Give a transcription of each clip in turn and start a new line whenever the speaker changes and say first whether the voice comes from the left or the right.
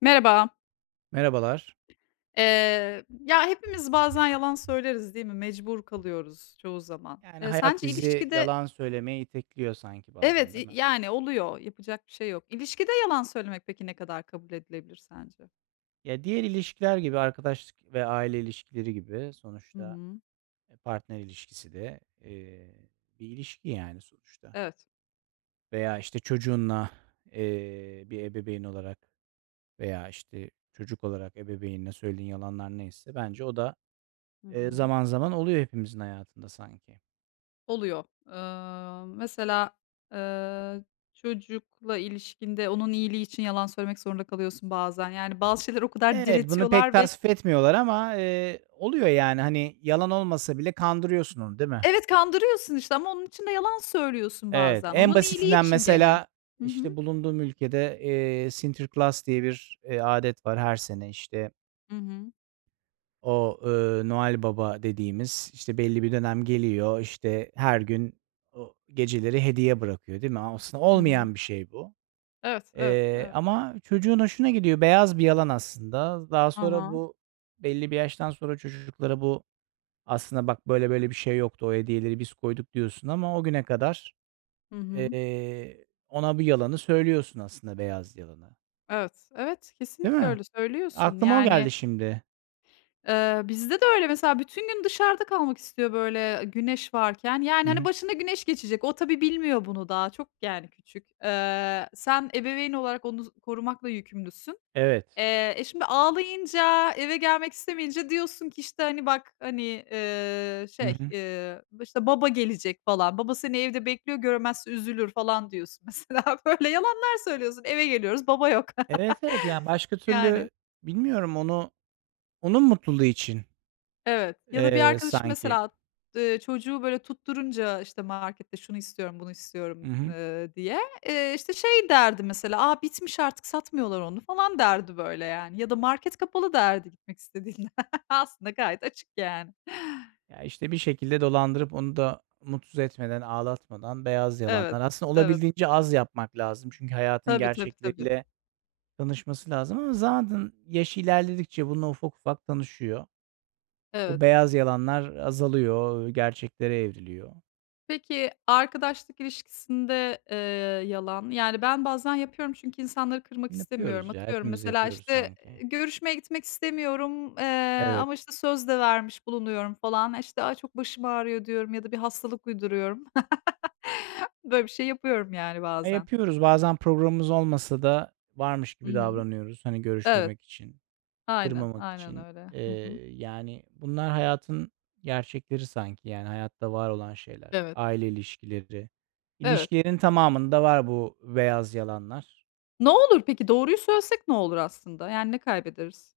left: Merhaba.
right: Merhabalar.
left: Ya, hepimiz bazen yalan söyleriz, değil mi? Mecbur kalıyoruz çoğu zaman.
right: Yani hayat
left: Sence
right: bizi
left: ilişkide...
right: yalan söylemeye itekliyor sanki bazen
left: Evet,
right: değil mi?
left: yani, oluyor, yapacak bir şey yok. İlişkide yalan söylemek peki ne kadar kabul edilebilir sence?
right: Ya diğer ilişkiler gibi arkadaşlık ve aile ilişkileri gibi
left: Hı
right: sonuçta
left: hı.
right: partner ilişkisi de bir ilişki yani sonuçta.
left: Evet.
right: Veya işte çocuğunla e, bir ebeveyn olarak veya işte çocuk olarak ebeveynine söylediğin yalanlar neyse bence o da
left: Hı hı.
right: zaman zaman oluyor hepimizin hayatında sanki.
left: Oluyor. Mesela, eee, çocukla ilişkinde onun iyiliği için yalan söylemek zorunda kalıyorsun bazen. Yani, bazı şeyler o kadar
right: Evet, bunu pek
left: diretiyorlar ve
right: tasvip
left: ki...
right: etmiyorlar ama oluyor yani hani yalan olmasa bile kandırıyorsun onu değil mi?
left: Evet, kandırıyorsun işte ama onun için de yalan söylüyorsun
right: Evet,
left: bazen.
right: en
left: Onun iyiliği
right: basitinden
left: için gene.
right: mesela,
left: Hı
right: işte,
left: hı.
right: bulunduğum ülkede, Sinterklaas diye bir, adet var her sene, işte,
left: Hı hı.
right: Noel Baba dediğimiz, işte, belli bir dönem geliyor, işte, her gün o geceleri hediye bırakıyor, değil mi? Aslında
left: Hı hı.
right: olmayan bir şey bu,
left: Evet, evet, evet.
right: ama çocuğun hoşuna gidiyor. Beyaz bir yalan aslında. Daha
left: Aha,
right: sonra
left: ha.
right: bu belli bir yaştan sonra çocuklara bu, "Aslında bak, böyle böyle bir şey yoktu, o hediyeleri biz koyduk." diyorsun ama o güne kadar
left: Hı hı.
right: Ona bu yalanı söylüyorsun aslında, beyaz yalanı.
left: Evet, evet,
right: Değil
left: kesinlikle
right: mi?
left: öyle söylüyorsun.
right: Aklıma o
left: Yani,
right: geldi şimdi.
left: bizde de öyle mesela bütün gün dışarıda kalmak istiyor böyle güneş varken. Yani,
right: Hı
left: hani,
right: hı.
left: başına güneş geçecek. O tabii bilmiyor bunu daha. Çok, yani, küçük. Sen ebeveyn olarak onu korumakla yükümlüsün.
right: Evet.
left: Şimdi ağlayınca, eve gelmek istemeyince diyorsun ki, işte, hani, "Bak, hani,
right: Hı
left: şey,
right: hı.
left: işte, baba gelecek falan, baba seni evde bekliyor, göremezse üzülür." falan diyorsun mesela. Böyle yalanlar söylüyorsun. Eve geliyoruz, baba yok
right: Evet, evet, yani, başka
left: yani.
right: türlü bilmiyorum onu onun mutluluğu için,
left: Evet ya da bir arkadaşım
right: sanki.
left: mesela, çocuğu böyle tutturunca, işte, markette şunu istiyorum, bunu
right: Hı
left: istiyorum,
right: hı.
left: diye, işte, şey derdi mesela, "A, bitmiş artık satmıyorlar onu." falan derdi böyle yani ya da "Market kapalı." derdi gitmek istediğinde. Aslında gayet açık yani.
right: Ya, işte, bir şekilde dolandırıp onu da mutsuz etmeden, ağlatmadan beyaz
left: Evet,
right: yalanlar aslında
left: evet.
right: olabildiğince az yapmak lazım. Çünkü hayatın
left: Tabii, tabii, tabii.
right: gerçekleriyle tanışması lazım ama zaten yaş ilerledikçe bununla ufak ufak tanışıyor. Bu
left: Evet.
right: beyaz yalanlar azalıyor, gerçeklere evriliyor.
left: Peki, arkadaşlık ilişkisinde, yalan, yani, ben bazen yapıyorum çünkü insanları kırmak istemiyorum.
right: Yapıyoruz ya,
left: Atıyorum,
right: hepimiz
left: mesela,
right: yapıyoruz
left: işte,
right: sanki.
left: görüşmeye gitmek istemiyorum,
right: Evet.
left: ama, işte, söz de vermiş bulunuyorum falan. İşte, "Ay, çok başım ağrıyor." diyorum ya da bir hastalık uyduruyorum. Böyle bir şey yapıyorum, yani,
right: Ya
left: bazen.
right: yapıyoruz. Bazen programımız olmasa da varmış
left: Hı
right: gibi
left: hı.
right: davranıyoruz. Hani
left: Evet,
right: görüşmemek için, kırmamak
left: aynen
right: için.
left: öyle. Hı hı.
right: Yani bunlar hayatın gerçekleri sanki. Yani hayatta var olan şeyler.
left: Evet,
right: Aile ilişkileri.
left: evet.
right: İlişkilerin tamamında var bu beyaz yalanlar.
left: Ne olur peki? Doğruyu söylesek ne olur aslında? Yani, ne kaybederiz?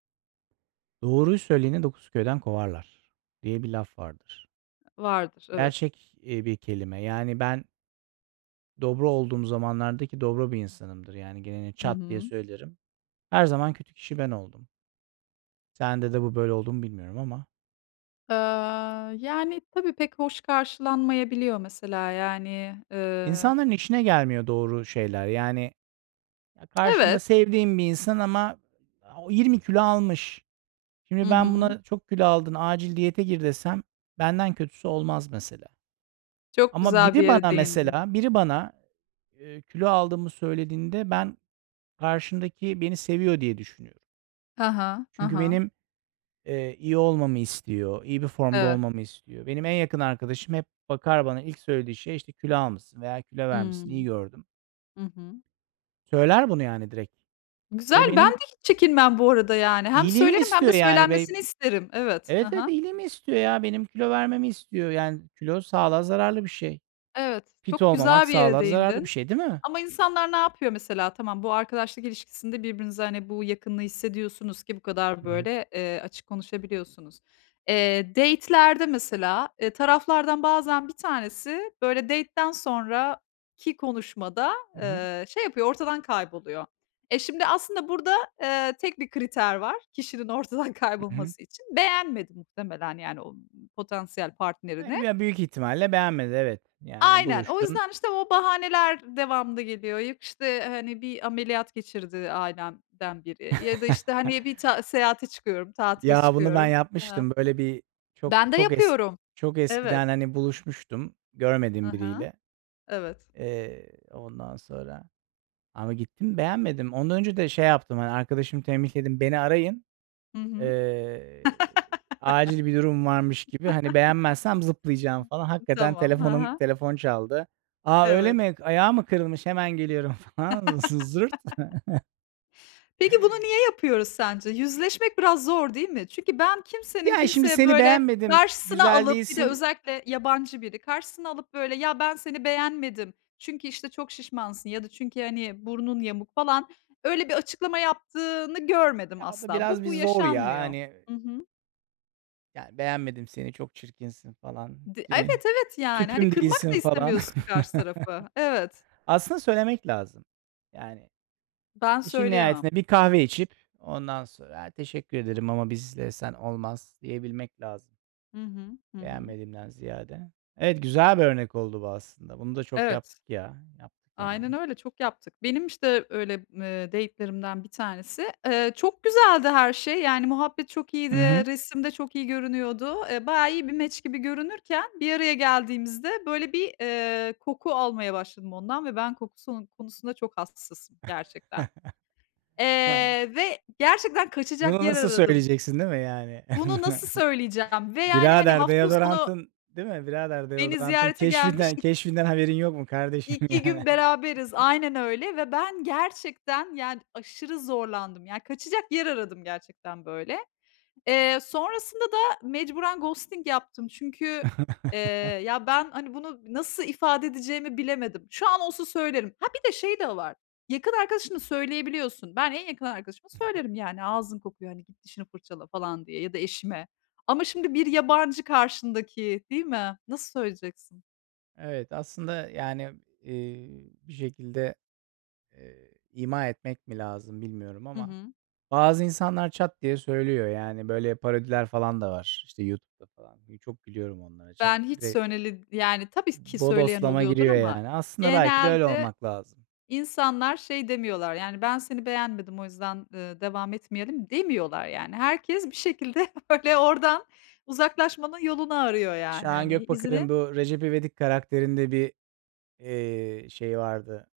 right: Doğruyu söyleyeni 9 köyden kovarlar diye bir laf vardır.
left: Vardır, evet.
right: Gerçek bir kelime. Yani ben dobra olduğum zamanlarda ki dobra bir insanımdır, yani geleni
left: Hı
right: çat diye
left: hı.
right: söylerim. Her zaman kötü kişi ben oldum. Sende de bu böyle oldu bilmiyorum ama.
left: Eee, yani, tabii pek hoş karşılanmayabiliyor mesela, yani,
right: İnsanların işine gelmiyor doğru şeyler. Yani ya karşımda
left: Evet.
right: sevdiğim bir insan ama o 20 kilo almış. Şimdi
left: Hı
right: ben
left: hı.
right: buna çok kilo aldın, acil diyete gir desem benden kötüsü olmaz mesela.
left: Çok
right: Ama
left: güzel bir
right: biri
left: yere
right: bana
left: değindin.
right: mesela, biri bana, eee, kilo aldığımı söylediğinde ben karşımdaki beni seviyor diye düşünüyorum.
left: Aha,
right: Çünkü
left: aha.
right: benim iyi olmamı istiyor, iyi bir formda
left: Evet.
right: olmamı istiyor. Benim en yakın arkadaşım hep bakar bana, ilk söylediği şey işte kilo almışsın veya kilo vermişsin, iyi
left: Hımm.
right: gördüm.
left: Hı hı.
right: Söyler bunu yani direkt ve
left: Güzel, ben
right: benim
left: de hiç çekinmem bu arada, yani. Hem
right: iyiliğimi
left: söylerim hem de
right: istiyor yani ve
left: söylenmesini isterim. Evet.
right: evet, evet,
left: Aha.
right: iyiliğimi istiyor ya, benim kilo vermemi istiyor. Yani kilo sağlığa zararlı bir şey.
left: Evet,
right: Fit
left: çok
right: olmamak
left: güzel bir yere
right: sağlığa zararlı bir
left: değindin.
right: şey değil mi?
left: Ama insanlar ne yapıyor mesela? Tamam, bu arkadaşlık ilişkisinde birbirinize, hani, bu yakınlığı hissediyorsunuz ki bu kadar
right: Hı hı.
left: böyle, açık konuşabiliyorsunuz. Date'lerde mesela, taraflardan bazen bir tanesi böyle date'den sonraki konuşmada,
right: Hı hı.
left: şey yapıyor, ortadan kayboluyor. E, şimdi aslında burada, tek bir kriter var kişinin ortadan
right: Hı hı.
left: kaybolması için. Beğenmedi muhtemelen yani o potansiyel partnerini.
right: Ya, büyük ihtimalle beğenmedi, evet. Yani
left: Aynen. O
right: buluştun.
left: yüzden, işte, o bahaneler devamlı geliyor. Yok, işte, hani, bir ameliyat geçirdi ailemden biri ya da, işte, hani, bir ta seyahate çıkıyorum, tatile
right: Ya, bunu ben
left: çıkıyorum.
right: yapmıştım.
left: Ha.
right: Böyle bir çok
left: Ben de
right: çok es
left: yapıyorum.
right: çok
left: Evet.
right: eskiden, hani, buluşmuştum görmediğim
left: Aha.
right: biriyle.
left: Evet.
right: Eee, ondan sonra ama gittim beğenmedim. Ondan önce de şey yaptım, hani, arkadaşımı tembihledim, "Beni arayın,
left: Hı hı.
right: eee, acil bir durum varmış gibi, hani, beğenmezsem zıplayacağım." falan. Hakikaten
left: Tamam. Aha.
right: telefon çaldı. Aa öyle
left: Evet.
right: mi? Ayağı mı kırılmış? Hemen geliyorum." falan. Zırt.
left: Peki bunu niye yapıyoruz sence? Yüzleşmek biraz zor değil mi? Çünkü ben kimsenin
right: Ya, şimdi
left: kimseye
right: seni
left: böyle
right: beğenmedim,
left: karşısına
right: güzel
left: alıp bir de
right: değilsin.
left: özellikle yabancı biri karşısına alıp böyle ya ben seni beğenmedim çünkü işte çok şişmansın ya da çünkü hani burnun yamuk falan, öyle bir açıklama yaptığını görmedim
right: Ya, o da
left: asla.
right: biraz
left: Bu
right: bir
left: bu
right: zor ya,
left: yaşanmıyor.
right: hani.
left: Hı hı.
right: Yani, "Beğenmedim seni, çok çirkinsin." falan, eee,
left: Evet, evet, yani, hani,
right: "Tüpüm
left: kırmak
right: değilsin."
left: da
right: falan.
left: istemiyorsun karşı tarafı. Evet.
right: Aslında söylemek lazım. Yani,
left: Ben
right: işin
left: söyleyemem.
right: nihayetinde bir kahve içip ondan sonra, "Ha, Teşekkür ederim ama bizle sen olmaz." diyebilmek lazım,
left: Hı hı. Hı hı.
right: beğenmediğimden ziyade. Evet, güzel bir örnek oldu bu aslında. Bunu da çok
left: Evet.
right: yaptık ya. Yaptık yani.
left: Aynen öyle, çok yaptık. Benim, işte, öyle, date'lerimden bir tanesi. Çok güzeldi her şey. Yani, muhabbet çok
right: Hı
left: iyiydi,
right: hı.
left: resimde çok iyi görünüyordu. Bayağı iyi bir match gibi görünürken bir araya geldiğimizde, böyle, bir, koku almaya başladım ondan ve ben kokusu konusunda çok hassasım gerçekten. Ve gerçekten kaçacak
right: Bunu
left: yer
right: nasıl
left: aradım.
right: söyleyeceksin değil mi yani?
left: Bunu nasıl söyleyeceğim ve, yani, hani,
right: Birader
left: hafta sonu
right: deodorantın değil mi? Birader
left: beni
right: deodorantın
left: ziyarete gelmiş...
right: keşfinden haberin yok mu kardeşim
left: 2
right: yani?
left: gün beraberiz. Aynen öyle ve ben gerçekten, yani, aşırı zorlandım. Yani, kaçacak yer aradım gerçekten böyle. Sonrasında da mecburen ghosting yaptım. Çünkü, eee, ya, ben, hani, bunu nasıl ifade edeceğimi bilemedim. Şu an olsa söylerim. Ha, bir de şey de var. Yakın arkadaşını söyleyebiliyorsun. Ben en yakın arkadaşıma söylerim, yani, "Ağzın kokuyor, hani, git dişini fırçala." falan diye ya da eşime. Ama şimdi bir yabancı karşındaki, değil mi? Nasıl söyleyeceksin?
right: Evet, aslında yani, bir şekilde, ima etmek mi lazım bilmiyorum
left: Hı
right: ama
left: hı.
right: bazı insanlar çat diye söylüyor. Yani, böyle parodiler falan da var, işte, YouTube'da falan. Çok gülüyorum onlara. Çat
left: Ben hiç
right: direkt
left: söyleli yani tabii ki söyleyen
right: bodoslama
left: oluyordur
right: giriyor
left: ama
right: yani. Aslında belki de öyle
left: genelde
right: olmak lazım.
left: insanlar şey demiyorlar, yani, "Ben seni beğenmedim, o yüzden, devam etmeyelim." demiyorlar, yani. Herkes bir şekilde böyle oradan uzaklaşmanın yolunu arıyor, yani,
right: Şahan
left: hani, izini...
right: Gökbakar'ın bu Recep İvedik karakterinde bir şey vardı,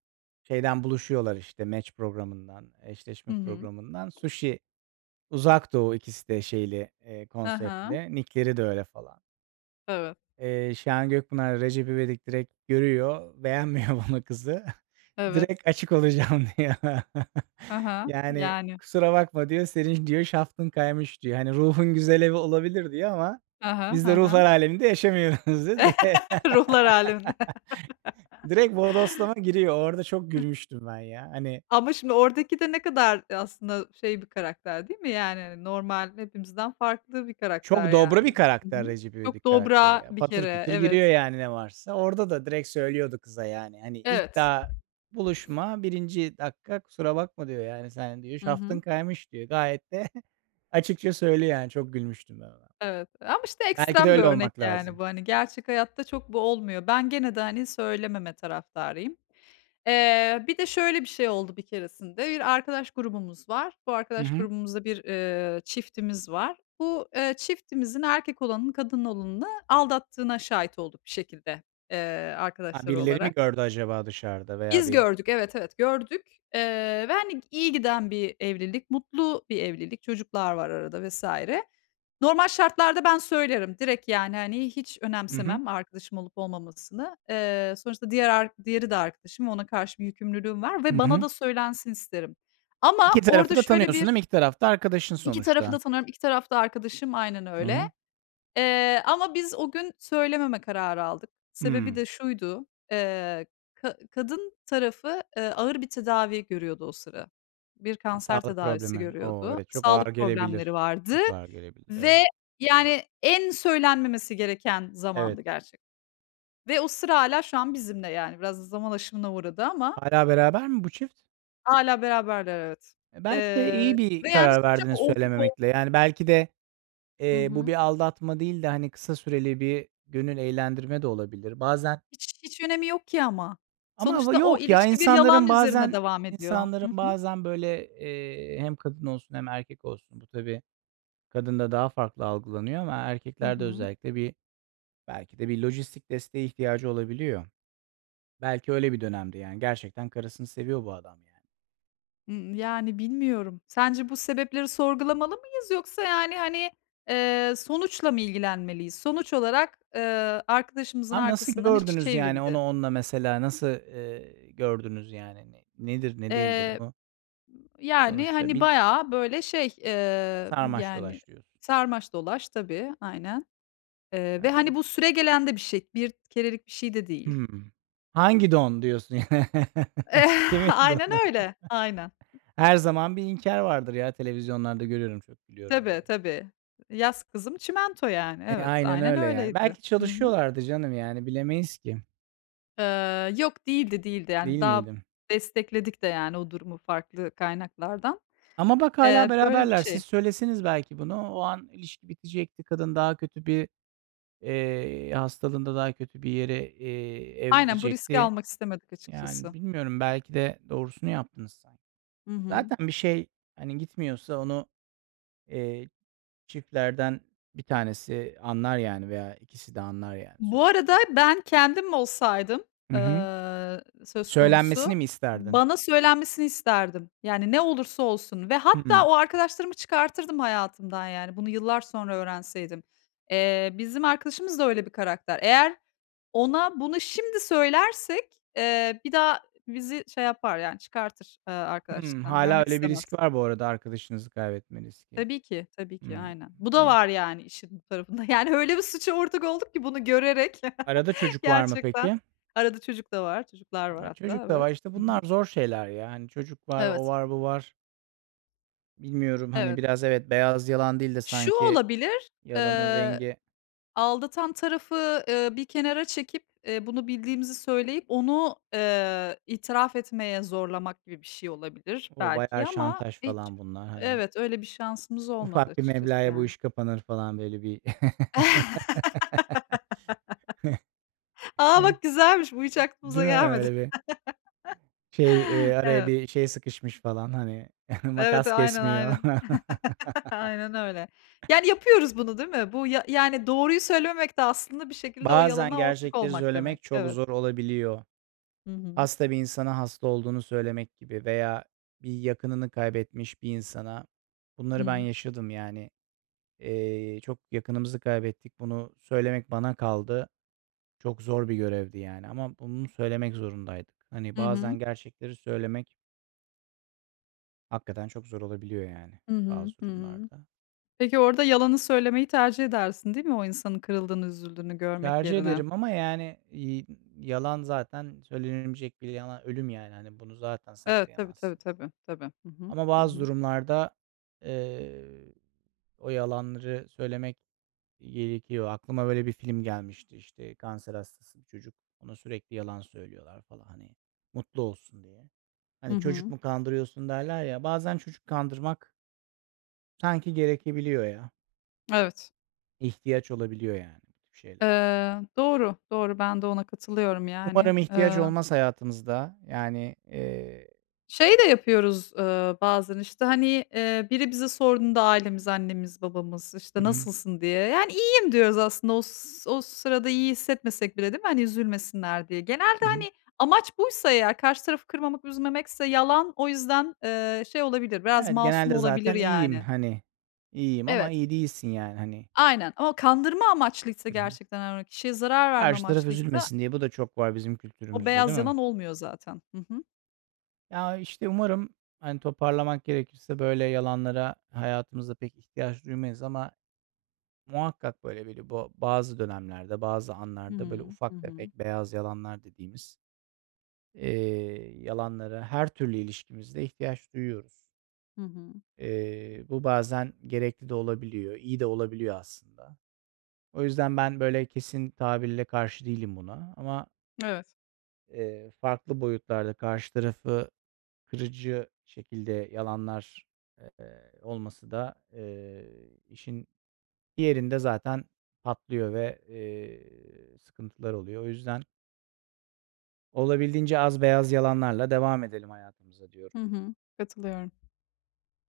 right: şeyden buluşuyorlar, işte, match programından, eşleşme
left: Hı hı.
right: programından. Sushi, Uzak Doğu ikisi de şeyli,
left: Hı hı.
right: konseptli. Nick'leri de öyle falan.
left: Evet,
right: Şahan Gökpınar, Recep İvedik direkt görüyor, beğenmiyor bunu, kızı.
left: evet.
right: Direkt açık olacağım diyor.
left: Hı hı.
right: Yani,
left: Yani.
right: "Kusura bakma." diyor, "Senin" diyor, "şaftın kaymış." diyor. Hani, "Ruhun güzel evi olabilir." diyor ama
left: Hı hı,
right: "Biz
left: hı
right: de ruhlar
left: hı.
right: aleminde yaşamıyoruz." diyor. Direkt.
left: Ruhlar hâlinde.
right: Direkt bodoslama giriyor. Orada çok gülmüştüm ben ya. Hani
left: Ama şimdi oradaki de ne kadar e, aslında şey bir karakter değil mi? Yani, hani, normal hepimizden farklı bir
right: çok
left: karakter
right: dobra
left: yani.
right: bir
left: Hı hı.
right: karakter Recep
left: Çok
right: İvedik karakteri
left: dobra
right: ya.
left: bir
right: Patır
left: kere.
right: kütür giriyor
left: Evet.
right: yani ne varsa. Orada da direkt söylüyordu kıza yani. Hani ilk
left: Evet.
right: daha buluşma birinci dakika kusura bakma diyor yani, sen diyor,
left: Hı
right: şaftın
left: hı.
right: kaymış diyor. Gayet de açıkça söylüyor yani. Çok gülmüştüm ben ona.
left: Evet. Ama işte
right: Belki de
left: ekstrem bir
right: öyle
left: örnek
right: olmak
left: yani
right: lazım.
left: bu. Hani, gerçek hayatta çok bu olmuyor. Ben gene de, hani, söylememe taraftarıyım. Bir de şöyle bir şey oldu bir keresinde. Bir arkadaş grubumuz var. Bu
right: Hı
left: arkadaş
right: hı.
left: grubumuzda bir, çiftimiz var. Bu, çiftimizin erkek olanın kadın olanını aldattığına şahit olduk bir şekilde,
right: Ha,
left: arkadaşları
right: birileri mi
left: olarak.
right: gördü acaba dışarıda veya
left: Biz
right: bir.
left: gördük, evet, evet, gördük, ve, hani, iyi giden bir evlilik, mutlu bir evlilik, çocuklar var arada vesaire. Normal şartlarda ben söylerim direkt, yani, hani, hiç
right: Hı hı.
left: önemsemem arkadaşım olup olmamasını. Sonuçta diğeri de arkadaşım, ona karşı bir yükümlülüğüm var
right: Hı
left: ve bana
right: hı.
left: da söylensin isterim.
right: İki
left: Ama
right: tarafı
left: orada
right: da
left: şöyle
right: tanıyorsun
left: bir,
right: değil mi? İki taraf da arkadaşın
left: 2 tarafı
right: sonuçta.
left: da tanıyorum, 2 taraf da arkadaşım, aynen
right: Hı
left: öyle.
right: hı.
left: Ama biz o gün söylememe kararı aldık. Sebebi
right: Hımm.
left: de şuydu, eee, ka kadın tarafı, ağır bir tedavi görüyordu o sıra. Bir
right: Ha,
left: kanser
right: sağlık
left: tedavisi
right: problemi. O,
left: görüyordu.
right: evet, çok ağır
left: Sağlık problemleri
right: gelebilir.
left: vardı
right: Çok ağır gelebilir,
left: ve
right: evet.
left: yani en söylenmemesi gereken
right: Evet.
left: zamandı gerçek ve o sıra hala şu an bizimle yani. Biraz da zaman aşımına uğradı ama
right: Hâlâ beraber mi bu çift?
left: hala beraberler evet.
right: E, belki de
left: Eee,
right: iyi bir
left: ve yani
right: karar
left: suça
right: verdiniz
left: ortak ol...
right: söylememekle. Yani, belki de,
left: Hı
right: bu bir
left: hı.
right: aldatma değil de, hani, kısa süreli bir gönül eğlendirme de olabilir. Bazen
left: Hiç hiç önemi yok ki ama.
right: ama va
left: Sonuçta o
right: yok ya,
left: ilişki bir yalan
right: insanların
left: üzerine
right: bazen
left: devam ediyor.
right: insanların
left: Hı hı.
right: bazen, böyle, hem kadın olsun hem erkek olsun bu tabii kadında daha farklı algılanıyor ama
left: Hı
right: erkeklerde
left: hı.
right: özellikle bir belki de bir lojistik desteğe ihtiyacı olabiliyor. Belki öyle bir dönemdi yani. Gerçekten karısını seviyor bu adam yani.
left: Imm, yani bilmiyorum. Sence bu sebepleri sorgulamalı mıyız yoksa yani, hani, sonuçla mı ilgilenmeliyiz? Sonuç olarak, arkadaşımızın
right: Abi nasıl
left: arkasından iş
right: gördünüz yani onu
left: çevrildi.
right: onunla mesela nasıl, gördünüz yani? Ne nedir, ne değildir
left: Eee,
right: bu?
left: yani,
right: Sonuçta
left: hani,
right: bin
left: bayağı böyle şey,
right: sarmaş
left: yani
right: dolaş diyorsun.
left: sarmaş dolaş tabii, aynen. Ve
right: Eee,
left: hani bu süregelen de bir şey, bir kerelik bir şey de değil.
right: hımm. Hangi don diyorsun yani? Kimin
left: Aynen
right: donu?
left: öyle, aynen.
right: Her zaman bir inkar vardır ya, televizyonlarda görüyorum, çok biliyorum
left: Tabii,
right: böyle.
left: tabii. Yaz Kızım Çimento yani.
right: E,
left: Evet,
right: aynen
left: aynen
right: öyle yani.
left: öyleydi.
right: Belki
left: Hı hı.
right: çalışıyorlardı canım, yani bilemeyiz ki,
left: Yok değildi, değildi. Yani,
right: değil
left: daha
right: miydi?
left: destekledik de, yani, o durumu farklı kaynaklardan.
right: Ama bak hâlâ
left: Böyle bir
right: beraberler. Siz
left: şey.
right: söyleseniz belki bunu, o an ilişki bitecekti. Kadın daha kötü bir, hastalığında daha kötü bir yere,
left: Aynen, bu riski
right: evrilecekti.
left: almak istemedik
right: Yani
left: açıkçası.
right: bilmiyorum, belki de doğrusunu yaptınız sanki.
left: Hı hı.
right: Zaten bir şey, hani, gitmiyorsa onu, eee, çiftlerden bir tanesi anlar yani veya ikisi de anlar yani
left: Bu
right: sonuçta.
left: arada ben kendim olsaydım,
right: Hı hı.
left: söz
right: Söylenmesini
left: konusu,
right: mi isterdin?
left: bana söylenmesini isterdim. Yani ne olursa olsun ve hatta
right: Hımm.
left: o arkadaşlarımı çıkartırdım hayatımdan yani bunu yıllar sonra öğrenseydim. Bizim arkadaşımız da öyle bir karakter. Eğer ona bunu şimdi söylersek, bir daha bizi şey yapar yani çıkartır,
right: Hımm.
left: arkadaşlıktan.
right: Hâlâ
left: Görmek
right: öyle bir
left: istemez.
right: risk var bu arada, arkadaşınızı kaybetme riski.
left: Tabii ki, tabii ki,
right: Hımm.
left: aynen. Bu da
right: Evet.
left: var yani işin bu tarafında. Yani öyle bir suça ortak olduk ki bunu görerek
right: Arada çocuk var mı
left: gerçekten.
right: peki?
left: Arada çocuk da var, çocuklar var
right: Ya,
left: hatta,
right: çocuk da var.
left: evet.
right: İşte
left: Hı
right: bunlar
left: hı.
right: zor şeyler ya. Hani çocuk var, o
left: Evet,
right: var, bu var. Bilmiyorum, hani
left: evet.
right: biraz evet beyaz yalan değil de
left: Şu
right: sanki
left: olabilir,
right: yalanın rengi
left: aldatan tarafı, bir kenara çekip, bunu bildiğimizi söyleyip onu, itiraf etmeye zorlamak gibi bir şey olabilir
right: o
left: belki
right: bayağı
left: ama
right: şantaj
left: hiç...
right: falan bunlar. Hani
left: Evet, öyle bir şansımız olmadı
right: ufak bir
left: açıkçası
right: meblağa bu
left: yani.
right: iş kapanır falan böyle bir
left: Aa
right: Ya,
left: bak güzelmiş, bu hiç aklımıza
right: değil mi
left: gelmedi.
right: öyle bir şey, araya
left: Evet.
right: bir şey sıkışmış falan hani
left: Evet,
right: makas
left: aynen,
right: kesmiyor.
left: aynen. Aynen öyle. Yani, yapıyoruz bunu, değil mi? Bu ya yani, doğruyu söylememek de aslında bir şekilde o
right: Bazen
left: yalana ortak
right: gerçekleri
left: olmak demek.
right: söylemek çok
left: Evet.
right: zor olabiliyor.
left: Hı hı.
right: Hasta bir insana hasta olduğunu söylemek gibi veya bir yakınını kaybetmiş bir insana, bunları ben yaşadım yani. Çok yakınımızı kaybettik. Bunu söylemek bana kaldı. Çok zor bir görevdi yani ama bunu söylemek zorundaydık. Hani
left: Hı hı.
right: bazen gerçekleri söylemek hakikaten çok zor olabiliyor yani
left: Hı hı.
right: bazı
left: Hı hı.
right: durumlarda.
left: Peki, orada yalanı söylemeyi tercih edersin, değil mi? O insanın kırıldığını, üzüldüğünü görmek
right: Tercih
left: yerine.
right: ederim ama yani yalan zaten söylenecek bir yalan ölüm yani. Hani bunu zaten
left: Evet, tabii, tabii,
right: saklayamazsın.
left: tabii, tabii. Hı hı.
right: Ama
left: Hı
right: bazı
left: hı.
right: durumlarda, eee, o yalanları söylemek gerekiyor. Aklıma böyle bir film gelmişti, işte, kanser hastası bir çocuk. Ona sürekli yalan söylüyorlar falan, hani, mutlu olsun diye.
left: Hı
right: Hani, "Çocuk
left: hı.
right: mu kandırıyorsun?" derler ya, bazen çocuk kandırmak sanki gerekebiliyor ya.
left: Evet.
right: İhtiyaç olabiliyor yani bu tip şeylere.
left: Doğru, doğru. Ben de ona katılıyorum, yani.
right: Umarım ihtiyaç
left: Eee...
right: olmaz hayatımızda. Yani,
left: Şey de yapıyoruz, bazen, işte, hani, biri bize sorduğunda ailemiz, annemiz, babamız,
right: Hı
left: işte,
right: hı.
left: "Nasılsın?" diye, yani, iyiyim diyoruz aslında o sırada iyi hissetmesek bile değil mi? Hani, üzülmesinler diye. Genelde,
right: Hı hı.
left: hani, amaç buysa eğer karşı tarafı kırmamak, üzmemekse yalan o yüzden, şey olabilir, biraz
right: Evet,
left: masum
right: genelde
left: olabilir
right: zaten iyiyim,
left: yani.
right: hani, iyiyim ama
left: Evet,
right: iyi değilsin yani, hani.
left: aynen ama kandırma amaçlıysa
right: Hı hı.
left: gerçekten, hani, kişiye zarar verme
right: Karşı taraf
left: amaçlıysa
right: üzülmesin diye. Bu da çok var bizim
left: o
right: kültürümüzde, değil
left: beyaz
right: mi?
left: yalan olmuyor zaten. Hı hı.
right: Ya, işte, umarım, hani, toparlamak gerekirse böyle yalanlara hayatımızda pek ihtiyaç duymayız ama muhakkak böyle biri bu bazı dönemlerde, bazı
left: Hı
right: anlarda böyle
left: hı. Hı
right: ufak
left: hı.
right: tefek beyaz yalanlar dediğimiz, yalanlara her türlü ilişkimizde ihtiyaç duyuyoruz.
left: Hı hı.
right: Bu bazen gerekli de olabiliyor, iyi de olabiliyor aslında. O yüzden ben böyle kesin tabirle karşı değilim buna ama,
left: Evet.
right: farklı boyutlarda karşı tarafı kırıcı şekilde yalanlar, olması da, işin diğerinde zaten patlıyor ve, sıkıntılar oluyor. O yüzden olabildiğince az beyaz yalanlarla devam edelim hayatımıza diyorum.
left: Hı hı. Katılıyorum.